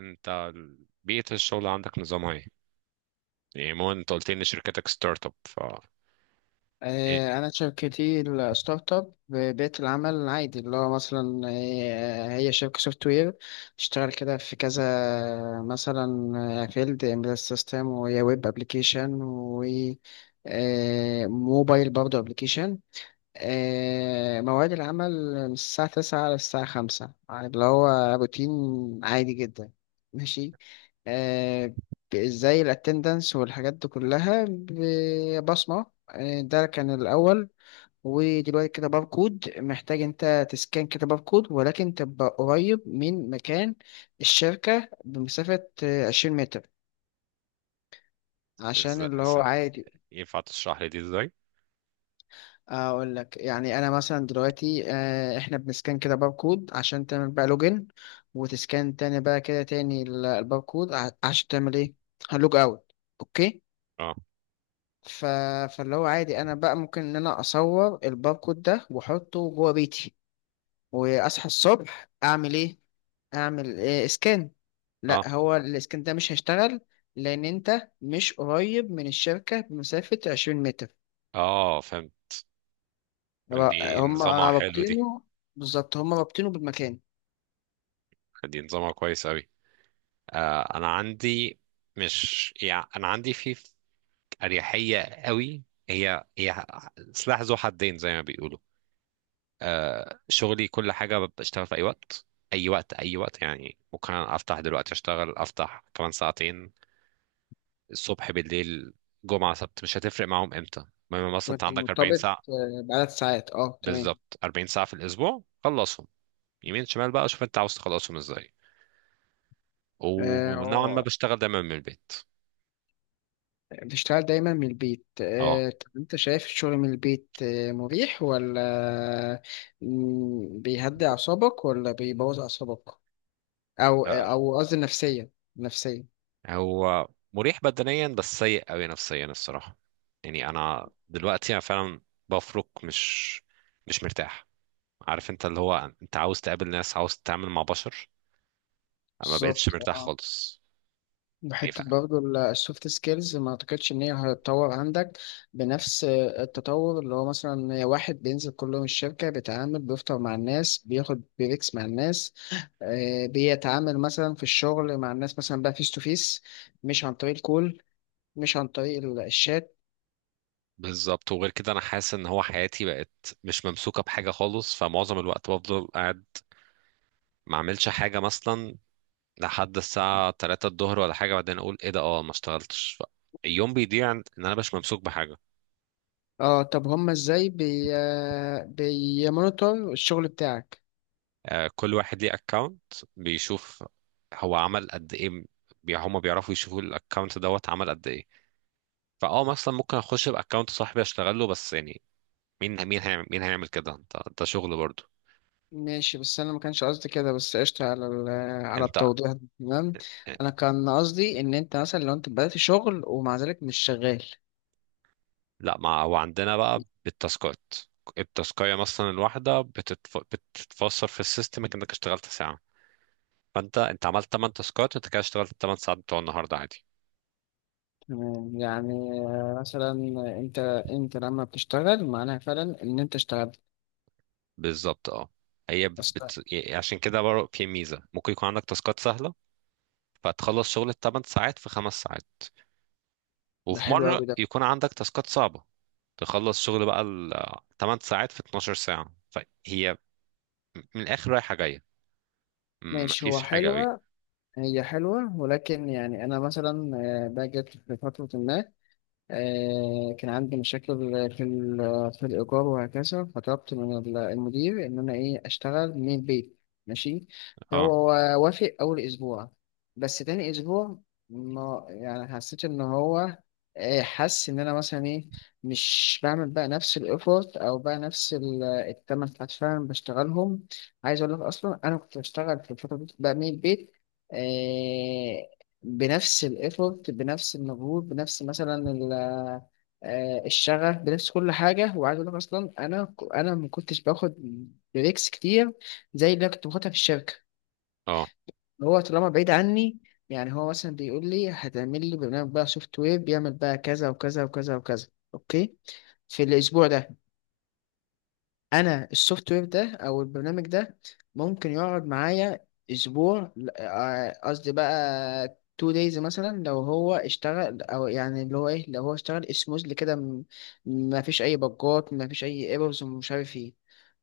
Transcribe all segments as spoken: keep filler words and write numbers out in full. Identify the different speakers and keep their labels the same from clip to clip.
Speaker 1: انت ال- بيئة الشغل عندك نظامها ايه؟ يعني مو انت قلت لي ان شركتك ستارت اب ف ايه.
Speaker 2: آه، أنا شركتي الستارت اب بيئة العمل العادي اللي هو مثلا آه، هي شركة سوفت وير. اشتغل كده في كذا، مثلا فيلد امبيدد سيستم ويا ويب ابلكيشن، وموبايل برضه ابلكيشن. آه، مواعيد العمل من الساعة تسعة للساعة خمسة، اللي هو روتين عادي جدا. ماشي. آه، ب- زي الاتندنس والحاجات دي كلها ب- بصمة. آه، ده كان الأول، ودلوقتي كده باركود. محتاج انت تسكان كده باركود، ولكن تبقى قريب من مكان الشركة بمسافة آه، عشرين متر، عشان
Speaker 1: إز...
Speaker 2: اللي
Speaker 1: إز...
Speaker 2: هو عادي.
Speaker 1: ينفع تشرح لي دي ازاي؟
Speaker 2: اقول لك يعني، انا مثلا دلوقتي آه، احنا بنسكان كده باركود عشان تعمل بقى لوجن، وتسكان تاني بقى كده تاني ال- الباركود ع- عشان تعمل ايه؟ هلوج اوت. اوكي.
Speaker 1: اه،
Speaker 2: ف... فاللي هو عادي، انا بقى ممكن ان انا اصور الباركود ده واحطه جوه بيتي، واصحى الصبح اعمل ايه؟ اعمل إيه سكان.
Speaker 1: اه،
Speaker 2: لا، هو السكان ده مش هيشتغل، لان انت مش قريب من الشركة بمسافة عشرين متر.
Speaker 1: اه، فهمت. دي
Speaker 2: هم
Speaker 1: نظامها حلو دي.
Speaker 2: رابطينه، بالظبط، هم رابطينه بالمكان.
Speaker 1: دي نظامها كويس اوي. آه، انا عندي، مش يعني انا عندي في اريحيه قوي. هي هي سلاح ذو حدين زي ما بيقولوا. آه، شغلي كل حاجه بشتغل في اي وقت، اي وقت اي وقت، يعني ممكن افتح دلوقتي اشتغل، افتح كمان ساعتين، الصبح بالليل، جمعه سبت مش هتفرق معاهم امتى. المهم مثلا انت
Speaker 2: وانت
Speaker 1: عندك
Speaker 2: مرتبط
Speaker 1: اربعين ساعة ساعه،
Speaker 2: آه، بعدد ساعات. اه تمام.
Speaker 1: بالظبط اربعين ساعة ساعه في الاسبوع، خلصهم يمين شمال بقى، شوف انت عاوز تخلصهم ازاي.
Speaker 2: آه،
Speaker 1: ونوعا ما
Speaker 2: آه،
Speaker 1: بشتغل دايما من البيت.
Speaker 2: بتشتغل دايما من البيت؟
Speaker 1: اه.
Speaker 2: آه، طب انت شايف الشغل من البيت آه، مريح ولا مم، بيهدي اعصابك ولا بيبوظ اعصابك؟ او آه،
Speaker 1: آه،
Speaker 2: او قصدي نفسيا، نفسيا.
Speaker 1: هو مريح بدنيا بس سيء قوي نفسيا الصراحة. يعني انا دلوقتي، انا فعلا بفرك، مش مش مرتاح. عارف انت اللي هو انت عاوز تقابل ناس، عاوز تتعامل مع بشر. انا ما بقتش
Speaker 2: بالظبط،
Speaker 1: مرتاح خالص. يعني
Speaker 2: بحتة
Speaker 1: ف-
Speaker 2: برضه. السوفت سكيلز ما اعتقدش ان هي هتتطور عندك بنفس التطور، اللي هو مثلا واحد بينزل كل يوم الشركة، بيتعامل، بيفطر مع الناس، بياخد بريكس مع الناس، آه، بيتعامل مثلا في الشغل مع الناس مثلا بقى فيس تو فيس، مش عن طريق الكول، مش عن طريق ال- الشات.
Speaker 1: بالظبط، وغير كده انا حاسس ان هو حياتي بقت مش ممسوكة بحاجة خالص، فمعظم الوقت بفضل قاعد ما اعملش حاجة مثلا لحد الساعة ثلاثة الظهر ولا حاجة، بعدين اقول ايه ده، اه ما اشتغلتش، ف- اليوم بيضيع ان انا مش ممسوك بحاجة.
Speaker 2: اه طب هما ازاي بي آه، بيمونيتور الشغل بتاعك؟
Speaker 1: آه، كل واحد ليه اكونت، بيشوف هو عمل قد ايه. بي- هما بيعرفوا يشوفوا الاكونت دوت عمل قد ايه. فاه مثلا ممكن اخش باكونت صاحبي اشتغل له، بس يعني مين مين هيعمل، مين هيعمل كده؟ انت، ده شغل برضو.
Speaker 2: ماشي، بس انا ما كانش قصدي كده. بس قشطة على ال- على
Speaker 1: انت.
Speaker 2: التوضيح ده، تمام. انا كان قصدي ان انت مثلا لو انت بدأت شغل ومع ذلك مش شغال.
Speaker 1: لا ما هو عندنا بقى بالتاسكات. التاسكايه مثلا الواحده بتتف... بتتفسر في السيستم انك اشتغلت ساعه، فانت انت عملت 8 تاسكات، انت كده اشتغلت 8 ساعات بتوع النهارده عادي.
Speaker 2: تمام يعني، مثلا انت انت لما بتشتغل معناها فعلا ان انت اشتغلت.
Speaker 1: بالظبط، اه. هي بت...
Speaker 2: بس
Speaker 1: بت- عشان كده برضه في ميزه، ممكن يكون عندك تاسكات سهله فتخلص شغل الثمان ساعات في خمس ساعات،
Speaker 2: ده
Speaker 1: وفي
Speaker 2: حلو
Speaker 1: مرة
Speaker 2: قوي ده.
Speaker 1: يكون عندك تاسكات صعبة تخلص شغل بقى الثمان ساعات في 12 ساعة. فهي من الآخر رايحة جاية،
Speaker 2: ماشي، هو
Speaker 1: مفيش حاجة قوي.
Speaker 2: حلوة، هي حلوة، ولكن يعني انا مثلا آه، باجي في فترة ما آه، كان عندي مشاكل في ال- في الإيجار وهكذا، فطلبت من ال- المدير إن أنا إيه أشتغل من البيت. ماشي.
Speaker 1: اه،
Speaker 2: فهو وافق أول أسبوع، بس تاني أسبوع ما يعني حسيت إن هو آه، حس إن أنا مثلا إيه، مش بعمل بقى نفس الإيفورت أو بقى نفس ال- التمن ساعات فعلا بشتغلهم. عايز أقول لك أصلا أنا كنت بشتغل في الفترة دي بقى من البيت آه، بنفس الايفورت، بنفس المجهود، بنفس مثلا ال- آه، الشغف، بنفس كل حاجه. وعايز اقول لك اصلا انا انا ما كنتش باخد بريكس كتير زي اللي أنا كنت باخدها في الشركه.
Speaker 1: اه،
Speaker 2: اللي هو طالما بعيد عني، يعني هو مثلا بيقول لي هتعمل لي برنامج بقى سوفت وير بيعمل بقى كذا وكذا وكذا وكذا. اوكي، في الاسبوع ده انا السوفت وير ده او البرنامج ده ممكن يقعد معايا اسبوع ل- آه، قصدي بقى تو دايز، مثلا لو هو اشتغل، او يعني اللي هو ايه لو هو اشتغل سموزلي كده، م- ما فيش اي بجات، ما فيش اي ايرورز ومش عارف ايه.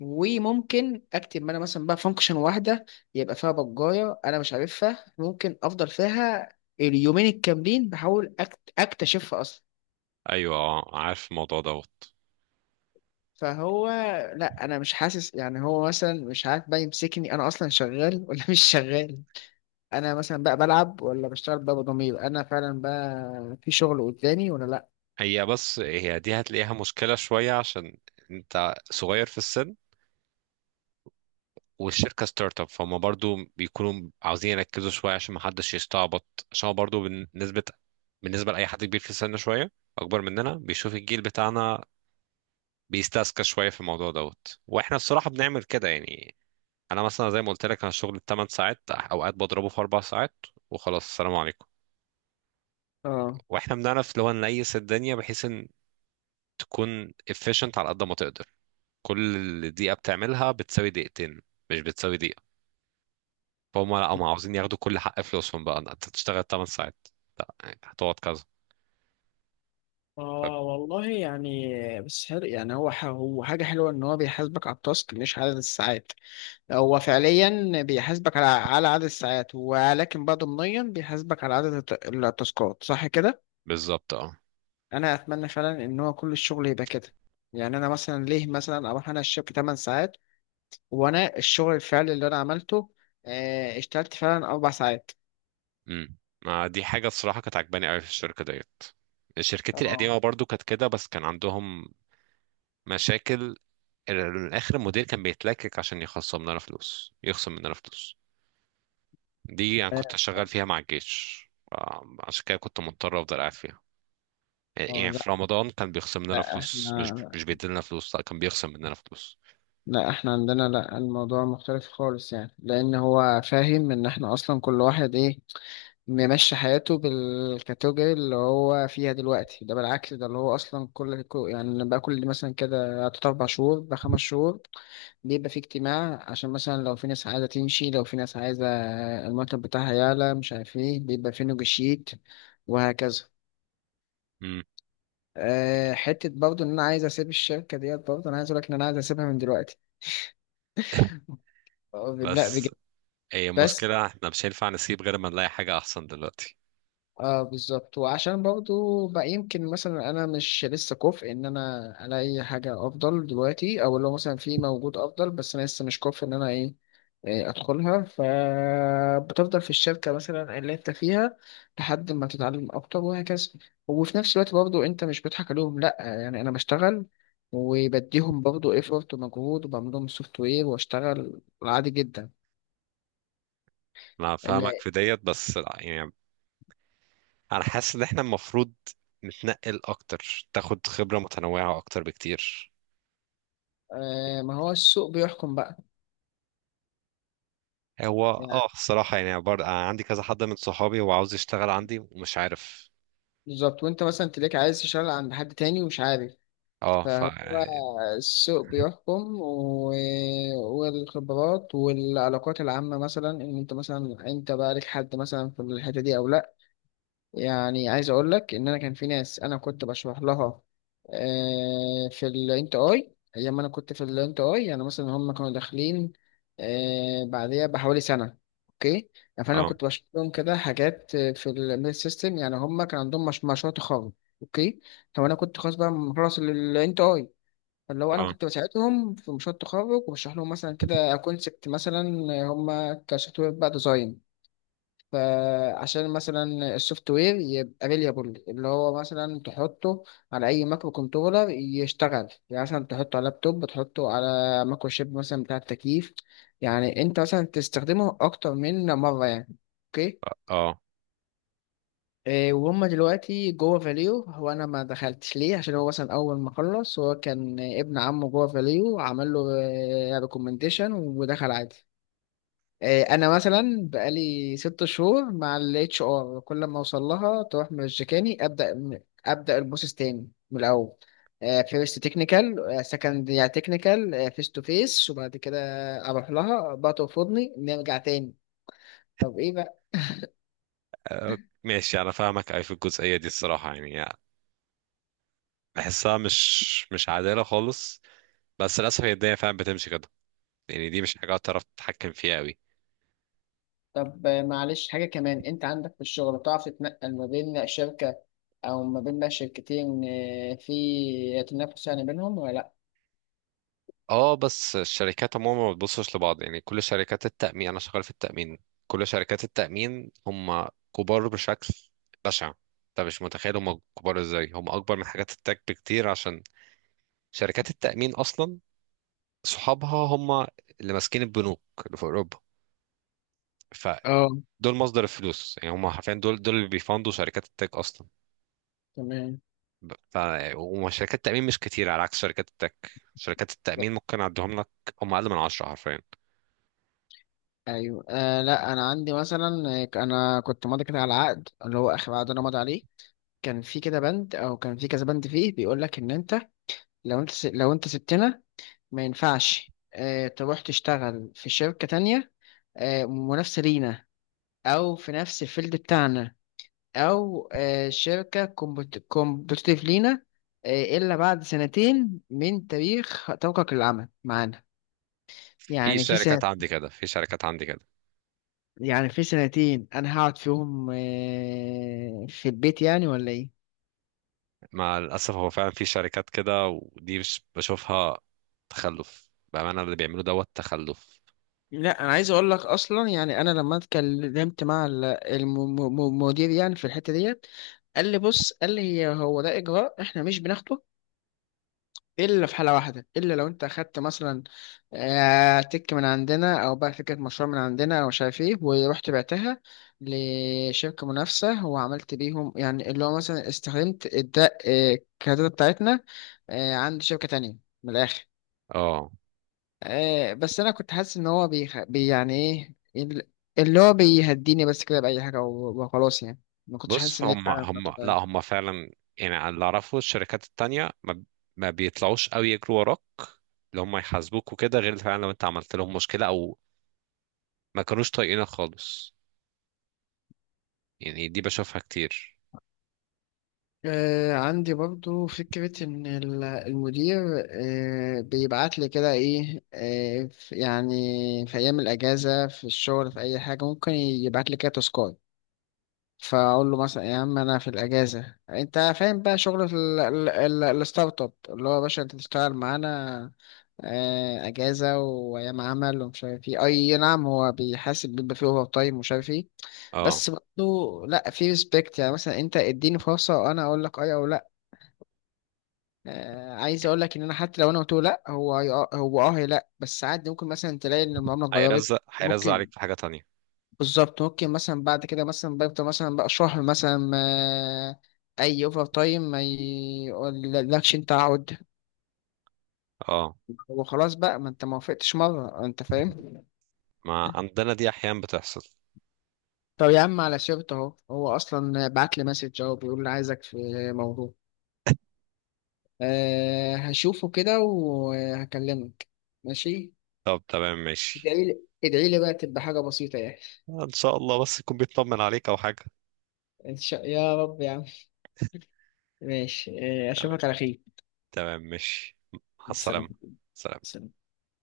Speaker 2: وممكن اكتب انا مثلا بقى فانكشن واحده يبقى فيها بجايه انا مش عارفها، ممكن افضل فيها اليومين الكاملين بحاول أكت- اكتشفها اصلا.
Speaker 1: ايوه، اه، عارف الموضوع دوت.
Speaker 2: فهو لا، انا مش حاسس يعني، هو مثلا مش عارف بقى يمسكني انا اصلا شغال ولا مش شغال. انا مثلا بقى بلعب ولا بشتغل بقى بضمير، انا فعلا بقى في شغل قدامي ولا لا.
Speaker 1: هي، بس هي دي هتلاقيها مشكلة شوية، عشان انت صغير في السن والشركة ستارت اب، فهم برضو بيكونوا عاوزين يركزوا شوية عشان محدش يستعبط، عشان هو برضو بالنسبة بالنسبة لأي حد كبير في السن شوية، أكبر مننا، بيشوف الجيل بتاعنا بيستسكى شويه في الموضوع دوت. واحنا الصراحه بنعمل كده يعني، انا مثلا زي ما قلت لك انا شغل 8 ساعات اوقات بضربه في اربع ساعات وخلاص السلام عليكم.
Speaker 2: اه.
Speaker 1: واحنا بنعرف اللي هو نليس الدنيا بحيث ان تكون efficient على قد ما تقدر، كل دقيقه بتعملها بتساوي دقيقتين، مش بتساوي دقيقه. فهم لا، هم عاوزين ياخدوا كل حق فلوسهم، بقى انت تشتغل 8 ساعات، لا يعني هتقعد كذا. ف-
Speaker 2: اه والله يعني، بس حلو يعني، هو ح- هو حاجة حلوة ان هو بيحاسبك على التاسك مش عدد الساعات. هو فعليا بيحاسبك على على عدد الساعات، ولكن بقى ضمنيا بيحاسبك على عدد الت- التاسكات، صح كده؟
Speaker 1: بالظبط، اه.
Speaker 2: انا اتمنى فعلا ان هو كل الشغل يبقى كده. يعني انا مثلا ليه مثلا اروح انا الشركه ثمان ساعات، وانا الشغل الفعلي اللي انا عملته آه، اشتغلت فعلا اربع ساعات.
Speaker 1: امم ما دي حاجه الصراحه كانت عجباني قوي في الشركه ديت، شركتي
Speaker 2: اه.
Speaker 1: القديمه برضو كانت كده، بس كان عندهم مشاكل. ال- الاخر المدير كان بيتلكك عشان يخصم لنا فلوس، يخصم مننا فلوس. دي يعني كنت
Speaker 2: آه،
Speaker 1: شغال فيها مع الجيش، آه، عشان كده كنت مضطر افضل قاعد فيها.
Speaker 2: آه،
Speaker 1: يعني
Speaker 2: لا،
Speaker 1: في رمضان كان بيخصم لنا
Speaker 2: لا
Speaker 1: فلوس، مش
Speaker 2: احنا،
Speaker 1: مش بيديلنا فلوس، لا كان بيخصم مننا فلوس.
Speaker 2: لا احنا عندنا، لا الموضوع مختلف خالص، يعني لان هو فاهم ان احنا اصلا كل واحد ايه ممشي حياته بالكاتيجوري اللي هو فيها دلوقتي. ده بالعكس ده اللي هو اصلا كل كل- يعني بقى كل مثلا كده تلات اربع شهور بقى خمس شهور بيبقى في اجتماع، عشان مثلا لو في ناس عايزة تمشي، لو في ناس عايزة المرتب بتاعها يعلى، مش عارف ايه، بيبقى في نيجوشيت وهكذا.
Speaker 1: مم.
Speaker 2: أه حتة برضه إن أنا عايز أسيب الشركة ديت، برضه أنا عايز أقول لك إن أنا عايز أسيبها من دلوقتي. أه، لا
Speaker 1: بس
Speaker 2: بجد.
Speaker 1: هي
Speaker 2: بس
Speaker 1: المشكلة احنا مش هينفع نسيب غير ما نلاقي حاجة أحسن دلوقتي.
Speaker 2: اه بالظبط، وعشان برضو بقى يمكن مثلا انا مش لسه كفء ان انا الاقي حاجه افضل دلوقتي، او لو مثلا في موجود افضل بس انا لسه مش كفء ان انا ايه إيه ادخلها. فبتفضل في الشركه مثلا اللي انت فيها لحد ما تتعلم اكتر وهكذا. وفي نفس الوقت برضو انت مش بتضحك عليهم، لا يعني انا بشتغل وبديهم برضو ايفورت ومجهود، وبعمل لهم سوفت وير واشتغل عادي جدا.
Speaker 1: أنا فاهمك
Speaker 2: اللي
Speaker 1: في ديت، بس لا، يعني أنا حاسس إن احنا المفروض نتنقل أكتر، تاخد خبرة متنوعة أكتر بكتير.
Speaker 2: آه ما هو السوق بيحكم بقى.
Speaker 1: هو
Speaker 2: يعني
Speaker 1: اه، الصراحة يعني برضه أنا عندي كذا حد من صحابي هو عاوز يشتغل عندي ومش عارف.
Speaker 2: بالظبط، وانت مثلا تلاقيك عايز تشتغل عند حد تاني ومش عارف.
Speaker 1: اه، ف
Speaker 2: فهو
Speaker 1: اه،
Speaker 2: السوق بيحكم، و... والخبرات والعلاقات العامة، مثلا ان انت مثلا انت بقى لك حد مثلا في الحتة دي او لا. يعني عايز اقول لك ان انا كان في ناس انا كنت بشرح لها آه، في الانت اي، ايام ما انا كنت في الانت اي، يعني مثلا هم كانوا داخلين آه، بعديها بحوالي سنه. اوكي. يعني فانا كنت بشرح لهم كده حاجات آه، في الميل سيستم، يعني هم كان عندهم مش مشروع تخرج. اوكي. طب انا كنت خلاص بقى مخلص الانت اي، فاللي هو انا
Speaker 1: اه،
Speaker 2: كنت بساعدهم في مشروع التخرج وبشرح لهم مثلا كده كونسبت، مثلا هم كسوفت وير بقى ديزاين، فعشان مثلا السوفت وير يبقى ريليابل، اللي هو مثلا تحطه على اي مايكرو كنترولر يشتغل، يعني مثلا تحطه على لابتوب، تحطه على مايكرو شيب مثلا بتاع التكييف، يعني انت مثلا تستخدمه اكتر من مره يعني. اوكي.
Speaker 1: اه،
Speaker 2: إيه، وهم دلوقتي جوه فاليو. هو انا ما دخلتش ليه؟ عشان هو مثلا اول ما خلص هو كان ابن عمه جوه فاليو، عمل له ريكومنديشن ودخل عادي. آه، انا مثلا بقالي ست شهور مع الاتش ار، كل ما اوصل لها تروح مرجكاني، ابدا من- ابدا البروسيس تاني من الاول. فيرست تكنيكال، سكند يعني تكنيكال فيس تو فيس، وبعد كده اروح لها بقى ترفضني نرجع تاني. طب ايه بقى؟
Speaker 1: آه، ماشي انا فاهمك، اي في الجزئية دي الصراحة يعني بحسها مش مش عادلة خالص، بس للأسف هي الدنيا فعلا بتمشي كده. يعني دي مش حاجة تعرف تتحكم فيها قوي.
Speaker 2: طب آه، معلش حاجه كمان، انت عندك في الشغل بتعرف تتنقل ما بين شركه او ما بين بقى شركتين آه، في تنافس يعني بينهم ولا لا؟
Speaker 1: اه، بس الشركات عموما ما بتبصش لبعض، يعني كل شركات التأمين، أنا شغال في التأمين، كل شركات التأمين هم كبار بشكل بشع. انت مش متخيل هم كبار ازاي، هم اكبر من حاجات التك بكتير، عشان شركات التأمين أصلا صحابها هم اللي ماسكين البنوك اللي في أوروبا.
Speaker 2: اه
Speaker 1: فدول مصدر الفلوس، يعني هم حرفيا دول دول اللي بيفندوا شركات التك أصلا.
Speaker 2: تمام.
Speaker 1: ب- ف وشركات التأمين مش كتير، على عكس شركات التك. شركات التأمين ممكن أعدهم لك، هم أقل من عشرة حرفيا.
Speaker 2: ايوه آه لا انا عندي مثلا آه، انا كنت ماضي كده على عقد، اللي هو اخر عقد انا ماضي عليه كان في كده بند او كان في كذا بند فيه بيقول لك ان انت لو انت س- لو انت سبتنا ما ينفعش آه تروح تشتغل في شركة تانية آه منافسة لينا، او في نفس الفيلد بتاعنا، او آه شركة كومبتيتيف لينا، آه الا بعد سنتين من تاريخ توقعك للعمل معانا.
Speaker 1: في
Speaker 2: يعني في
Speaker 1: شركات عندي كده، في شركات عندي كده.
Speaker 2: يعني في سنتين انا هقعد فيهم آه، في البيت يعني ولا ايه؟
Speaker 1: مع الأسف هو فعلا في شركات كده، ودي مش بشوفها، تخلف بأمانة، اللي بيعملوا دوت تخلف.
Speaker 2: لا انا عايز اقول لك اصلا، يعني انا لما اتكلمت مع ال- الم- م- م- المدير يعني في الحته ديت، قال لي بص، قال لي هي- هو ده اجراء احنا مش بناخده الا في حاله واحده، الا لو انت اخدت مثلا آه، تك من عندنا، او بقى فكره مشروع من عندنا، او مش عارف ايه ورحت بعتها لشركه منافسه وعملت بيهم، يعني اللي هو مثلا استخدمت الدا آه، الكادات بتاعتنا آه، عند شركه تانية، من الاخر.
Speaker 1: اه،
Speaker 2: آه، بس انا كنت حاسس ان هو بيخ... بي يعني ايه ال- اللي هو بيهديني بس كده باي حاجه و- وخلاص يعني. ما كنتش حاسس
Speaker 1: بص،
Speaker 2: ان هي
Speaker 1: هم
Speaker 2: فعلا
Speaker 1: هم لا،
Speaker 2: نقطة.
Speaker 1: هم فعلا يعني، على اللي اعرفه الشركات التانية ما, ما بيطلعوش قوي يجروا وراك، اللي هم يحاسبوك وكده، غير فعلا لو انت عملت لهم مشكلة او ما كانوش طايقينك خالص. يعني دي بشوفها كتير.
Speaker 2: آه، عندي برضو فكرة إن ال- المدير آه، بيبعت لي كده إيه آه، في- يعني في أيام الأجازة في الشغل، في أي حاجة ممكن يبعت لي كده تاسكات. فأقول له مثلا يا عم أنا في الأجازة، أنت فاهم بقى شغل ال- ال- ال- الستارت أب، اللي هو يا باشا أنت تشتغل معانا آه، أجازة وأيام عمل ومش عارف إيه، أي نعم هو بيحاسب، بيبقى فيه أوفر تايم ومش عارف إيه.
Speaker 1: اه،
Speaker 2: بس برضه لا في ريسبكت، يعني مثلا انت اديني فرصه وانا اقول لك اي او لا. آه، عايز اقول لك ان انا حتى لو انا قلت له لا، هو هي- آه، هو اه هي لا بس عادي، ممكن مثلا تلاقي ان المعامله اتغيرت.
Speaker 1: هيرزق هيرزق
Speaker 2: ممكن.
Speaker 1: عليك في حاجة تانية.
Speaker 2: بالظبط، ممكن مثلا بعد كده مثلا بيفضل مثلا بقى شهر مثلا ما اي اوفر تايم ما يقولكش انت عود.
Speaker 1: اه،
Speaker 2: هو خلاص بقى ما انت ما وافقتش مره، انت فاهم.
Speaker 1: ما عندنا دي احيانا بتحصل.
Speaker 2: طب يا عم على سيرته اهو، هو اصلا بعت لي مسج اهو بيقول لي عايزك في موضوع. أه هشوفه كده وهكلمك. ماشي.
Speaker 1: طب تمام ماشي.
Speaker 2: ادعي لي، ادعي لي بقى تبقى حاجه بسيطه يعني.
Speaker 1: ان شاء الله بس يكون بيطمن عليك او حاجة.
Speaker 2: ان شاء يا رب يا عم. ماشي إيه،
Speaker 1: تمام،
Speaker 2: اشوفك على خير.
Speaker 1: تمام، ماشي. مع
Speaker 2: سلام.
Speaker 1: السلامة. سلام.
Speaker 2: سلام.